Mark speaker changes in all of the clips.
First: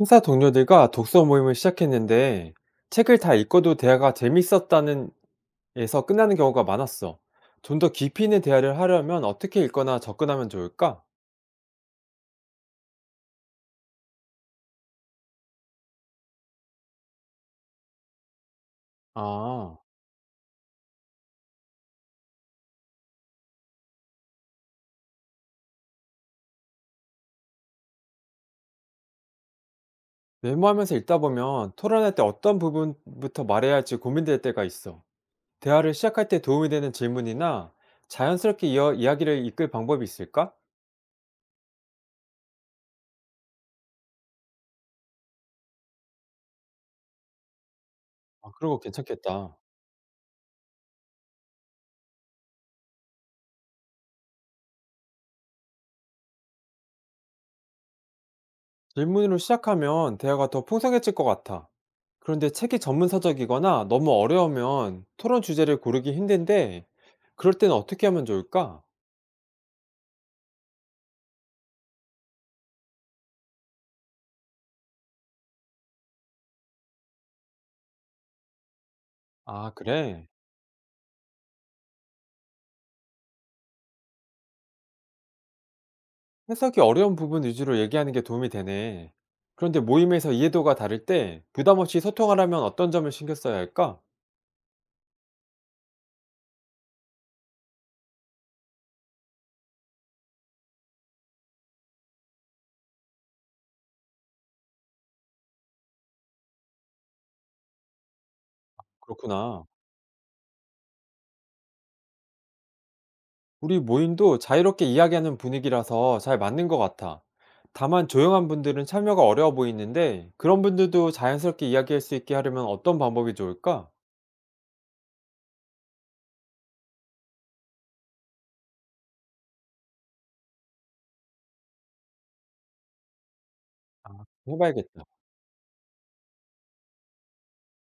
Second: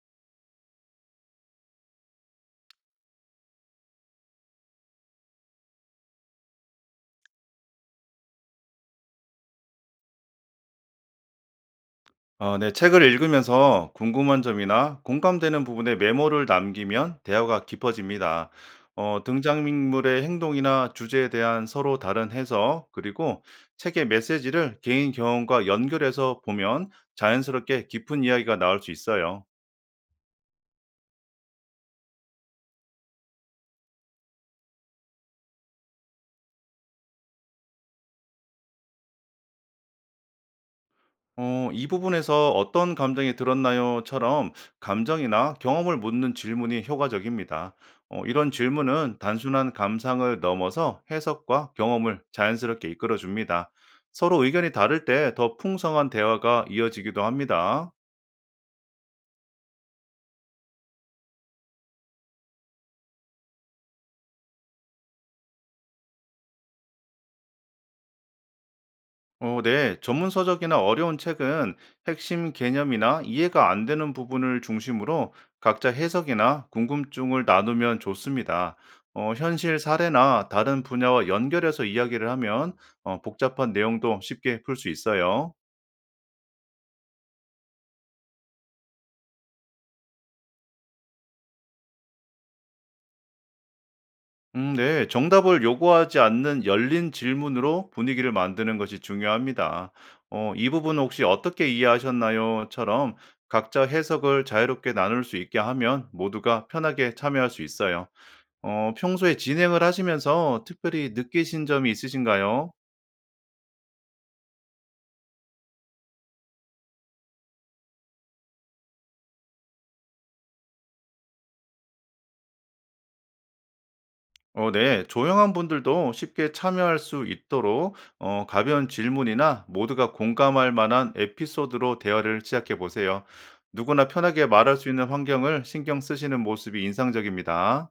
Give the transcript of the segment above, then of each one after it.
Speaker 1: 회사 동료들과 독서 모임을 시작했는데 책을 다 읽어도 대화가 재밌었다는 에서 끝나는 경우가 많았어. 좀 더 깊이 있는 대화를 하려면 어떻게 읽거나 접근하면 좋을까?
Speaker 2: 네. 책을 읽으면서 궁금한 점이나 공감되는 부분에 메모를 남기면 대화가 깊어집니다.
Speaker 1: 아,
Speaker 2: 등장인물의 행동이나 주제에 대한 서로 다른 해석, 그리고 책의 메시지를 개인 경험과 연결해서 보면 자연스럽게 깊은 이야기가 나올 수 있어요.
Speaker 1: 메모하면서 읽다 보면 토론할 때 어떤 부분부터 말해야 할지 고민될 때가 있어. 대화를 시작할 때 도움이 되는 질문이나 자연스럽게 이어 이야기를 이끌 방법이 있을까?
Speaker 2: 이 부분에서 어떤 감정이 들었나요?처럼 감정이나 경험을 묻는 질문이 효과적입니다. 이런
Speaker 1: 아, 그런 거
Speaker 2: 질문은
Speaker 1: 괜찮겠다.
Speaker 2: 단순한 감상을 넘어서 해석과 경험을 자연스럽게 이끌어줍니다. 서로 의견이 다를 때 더 풍성한 대화가 이어지기도 합니다.
Speaker 1: 질문으로 시작하면 대화가 더 풍성해질 것 같아. 그런데 책이 전문 서적이거나 너무 어려우면 토론 주제를 고르기 힘든데, 그럴 땐 어떻게 하면 좋을까?
Speaker 2: 네. 전문 서적이나 어려운 책은 핵심 개념이나 이해가 안 되는 부분을 중심으로 각자 해석이나 궁금증을 나누면 좋습니다.
Speaker 1: 아,
Speaker 2: 현실
Speaker 1: 그래.
Speaker 2: 사례나 다른 분야와 연결해서 이야기를 하면 복잡한 내용도 쉽게 풀 수 있어요.
Speaker 1: 해석이 어려운 부분 위주로 얘기하는 게 도움이 되네. 그런데 모임에서 이해도가 다를 때 부담 없이 소통하려면 어떤 점을 신경 써야 할까?
Speaker 2: 네. 정답을 요구하지 않는 열린 질문으로 분위기를 만드는 것이 중요합니다. "이 부분 혹시 어떻게 이해하셨나요?"처럼 각자 해석을 자유롭게 나눌 수 있게 하면 모두가 편하게 참여할 수 있어요. 평소에
Speaker 1: 그렇구나.
Speaker 2: 진행을 하시면서 특별히 느끼신 점이 있으신가요?
Speaker 1: 우리 모임도 자유롭게 이야기하는 분위기라서 잘 맞는 것 같아. 다만 조용한 분들은 참여가 어려워 보이는데 그런 분들도 자연스럽게 이야기할 수 있게 하려면 어떤 방법이 좋을까?
Speaker 2: 네. 조용한 분들도 쉽게 참여할 수 있도록 가벼운 질문이나 모두가 공감할 만한 에피소드로 대화를 시작해 보세요. 누구나 편하게 말할 수 있는
Speaker 1: 해봐야겠다.
Speaker 2: 환경을 신경 쓰시는 모습이 인상적입니다.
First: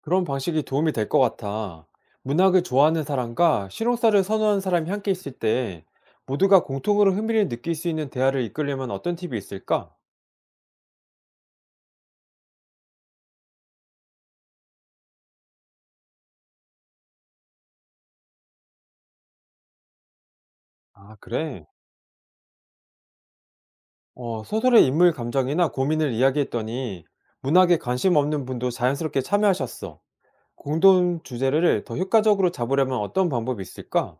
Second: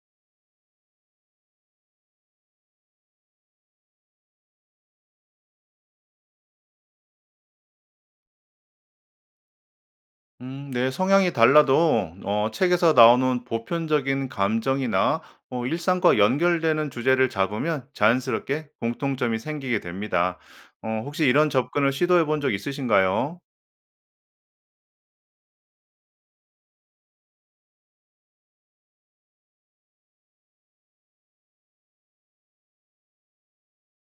Speaker 1: 그런 방식이 도움이 될 것 같아. 문학을 좋아하는 사람과 실용사를 선호하는 사람이 함께 있을 때 모두가 공통으로 흥미를 느낄 수 있는 대화를 이끌려면 어떤 팁이 있을까?
Speaker 2: 네. 성향이 달라도 책에서 나오는 보편적인 감정이나 일상과 연결되는 주제를 잡으면 자연스럽게 공통점이 생기게 됩니다.
Speaker 1: 아,
Speaker 2: 혹시 이런
Speaker 1: 그래.
Speaker 2: 접근을 시도해 본 적 있으신가요?
Speaker 1: 소설의 인물 감정이나 고민을 이야기했더니 문학에 관심 없는 분도 자연스럽게 참여하셨어. 공동 주제를 더 효과적으로 잡으려면 어떤 방법이 있을까?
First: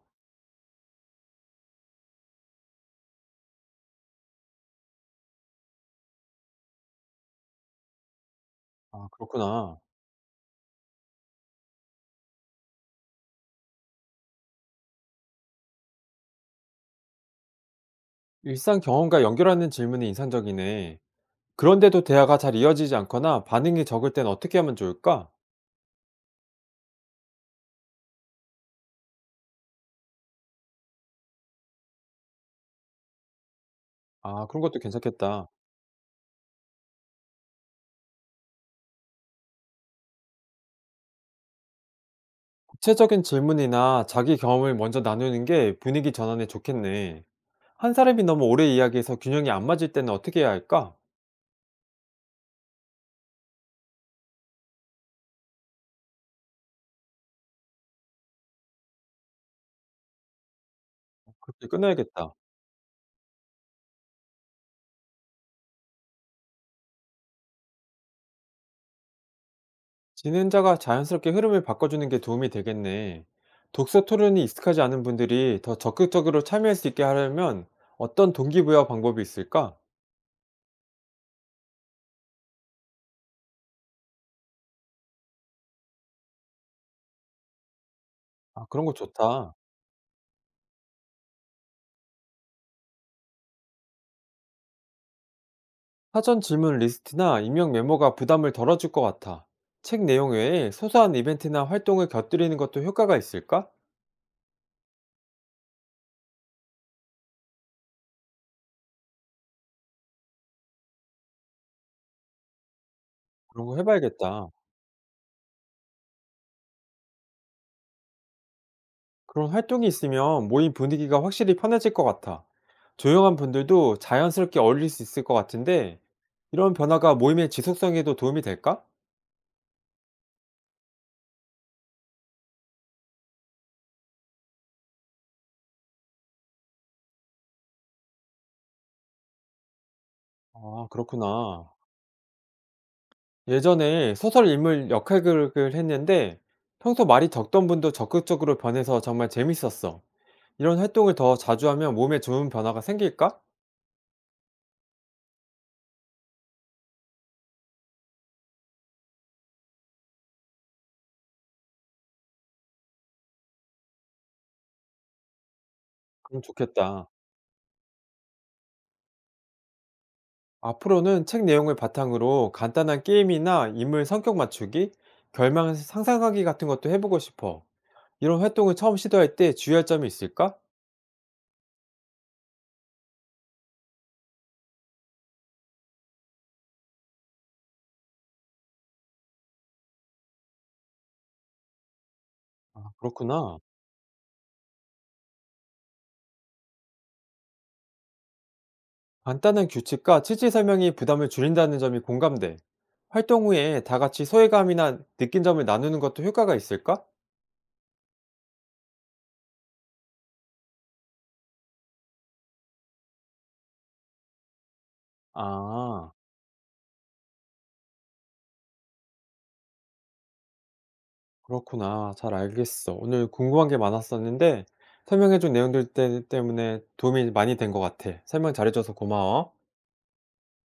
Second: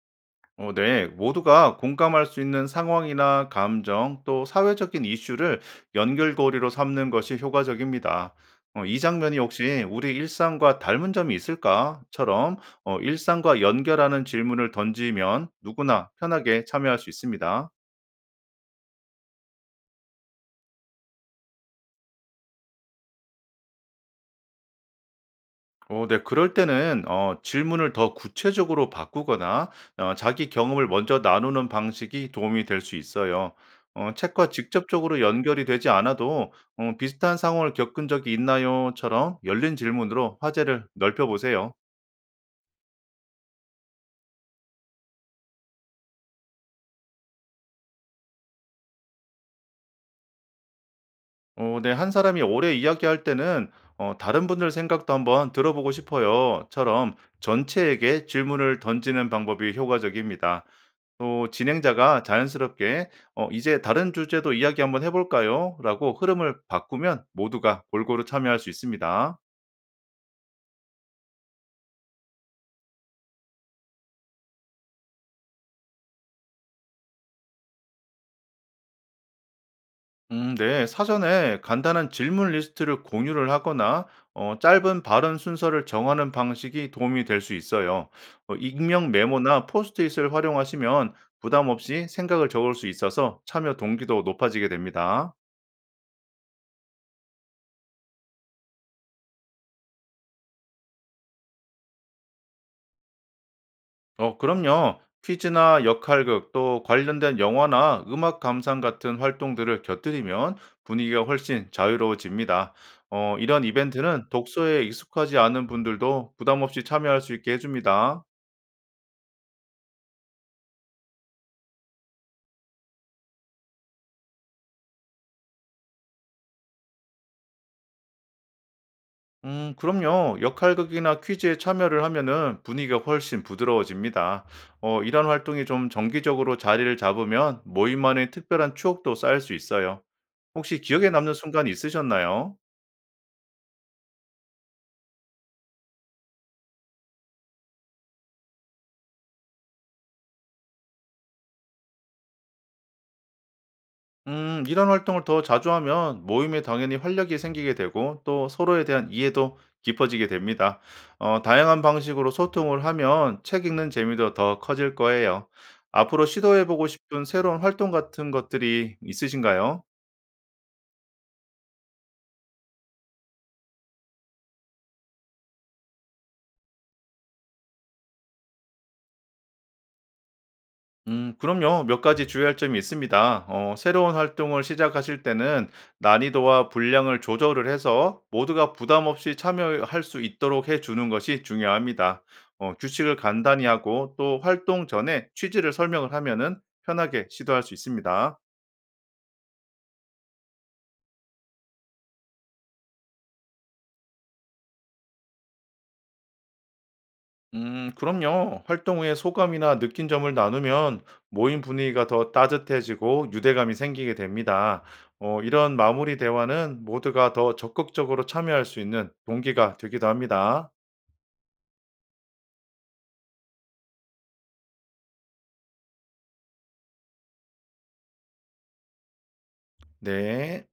Speaker 2: 네. 모두가 공감할 수 있는 상황이나 감정 또 사회적인 이슈를 연결고리로 삼는 것이 효과적입니다. 이
Speaker 1: 아,
Speaker 2: 장면이
Speaker 1: 그렇구나.
Speaker 2: 혹시 우리 일상과 닮은 점이 있을까?처럼 일상과 연결하는 질문을 던지면 누구나 편하게 참여할 수 있습니다.
Speaker 1: 일상 경험과 연결하는 질문이 인상적이네. 그런데도 대화가 잘 이어지지 않거나 반응이 적을 땐 어떻게 하면 좋을까?
Speaker 2: 네. 그럴 때는 질문을 더 구체적으로 바꾸거나 자기 경험을 먼저 나누는 방식이 도움이 될 수 있어요.
Speaker 1: 아,
Speaker 2: 책과
Speaker 1: 그런 것도
Speaker 2: 직접적으로
Speaker 1: 괜찮겠다.
Speaker 2: 연결이 되지 않아도 "비슷한 상황을 겪은 적이 있나요?"처럼 열린 질문으로 화제를 넓혀 보세요.
Speaker 1: 구체적인 질문이나 자기 경험을 먼저 나누는 게 분위기 전환에 좋겠네. 한 사람이 너무 오래 이야기해서 균형이 안 맞을 때는 어떻게 해야 할까?
Speaker 2: 네. "한 사람이 오래 이야기할 때는 다른 분들 생각도 한번 들어보고 싶어요."처럼 전체에게 질문을 던지는 방법이 효과적입니다. 또
Speaker 1: 그렇게
Speaker 2: 진행자가
Speaker 1: 끊어야겠다.
Speaker 2: 자연스럽게 이제 다른 주제도 이야기 한번 해 볼까요?" 라고 흐름을 바꾸면 모두가 골고루 참여할 수 있습니다.
Speaker 1: 진행자가 자연스럽게 흐름을 바꿔주는 게 도움이 되겠네. 독서 토론이 익숙하지 않은 분들이 더 적극적으로 참여할 수 있게 하려면 어떤 동기부여 방법이 있을까?
Speaker 2: 네. 사전에 간단한 질문 리스트를 공유를 하거나 짧은 발언 순서를 정하는 방식이 도움이 될 수 있어요.
Speaker 1: 아, 그런 거
Speaker 2: 익명
Speaker 1: 좋다.
Speaker 2: 메모나 포스트잇을 활용하시면 부담 없이 생각을 적을 수 있어서 참여 동기도 높아지게 됩니다.
Speaker 1: 사전 질문 리스트나 입력 메모가 부담을 덜어줄 것 같아. 책 내용 외에 소소한 이벤트나 활동을 곁들이는 것도 효과가 있을까?
Speaker 2: 그럼요. 퀴즈나 역할극 또 관련된 영화나 음악 감상 같은 활동들을 곁들이면 분위기가 훨씬 자유로워집니다. 이런
Speaker 1: 그런 거
Speaker 2: 이벤트는
Speaker 1: 해봐야겠다.
Speaker 2: 독서에 익숙하지 않은 분들도 부담 없이 참여할 수 있게 해줍니다.
Speaker 1: 그런 활동이 있으면 모임 분위기가 확실히 편해질 것 같아. 조용한 분들도 자연스럽게 어울릴 수 있을 것 같은데, 이런 변화가 모임의 지속성에도 도움이 될까?
Speaker 2: 그럼요. 역할극이나 퀴즈에 참여를 하면은 분위기가 훨씬 부드러워집니다. 이런 활동이 좀 정기적으로 자리를 잡으면 모임만의 특별한 추억도 쌓일 수 있어요. 혹시
Speaker 1: 아,
Speaker 2: 기억에 남는 순간
Speaker 1: 그렇구나.
Speaker 2: 있으셨나요?
Speaker 1: 예전에 소설 인물 역할극을 했는데, 평소 말이 적던 분도 적극적으로 변해서 정말 재밌었어. 이런 활동을 더 자주 하면 몸에 좋은 변화가 생길까?
Speaker 2: 이런 활동을 더 자주 하면 모임에 당연히 활력이 생기게 되고 또 서로에 대한 이해도 깊어지게 됩니다. 다양한 방식으로 소통을 하면 책 읽는 재미도 더 커질 거예요. 앞으로
Speaker 1: 그럼
Speaker 2: 시도해보고
Speaker 1: 좋겠다.
Speaker 2: 싶은 새로운 활동 같은 것들이 있으신가요?
Speaker 1: 앞으로는 책 내용을 바탕으로 간단한 게임이나 인물 성격 맞추기, 결말 상상하기 같은 것도 해보고 싶어. 이런 활동을 처음 시도할 때 주의할 점이 있을까?
Speaker 2: 그럼요. 몇 가지 주의할 점이 있습니다. 새로운 활동을 시작하실 때는 난이도와 분량을 조절을 해서 모두가 부담 없이 참여할 수 있도록 해 주는 것이 중요합니다.
Speaker 1: 아,
Speaker 2: 규칙을
Speaker 1: 그렇구나.
Speaker 2: 간단히 하고 또 활동 전에 취지를 설명을 하면은 편하게 시도할 수 있습니다.
Speaker 1: 간단한 규칙과 취지 설명이 부담을 줄인다는 점이 공감돼. 활동 후에 다 같이 소외감이나 느낀 점을 나누는 것도 효과가 있을까?
Speaker 2: 그럼요. 활동 후에 소감이나 느낀 점을 나누면 모임 분위기가 더 따뜻해지고 유대감이 생기게 됩니다. 이런
Speaker 1: 아,
Speaker 2: 마무리 대화는 모두가 더 적극적으로 참여할 수 있는 동기가 되기도 합니다.
Speaker 1: 그렇구나. 잘 알겠어. 오늘 궁금한 게 많았었는데 설명해준 내용들 때문에 도움이 많이 된 것 같아. 설명 잘해줘서 고마워.
Speaker 2: 네.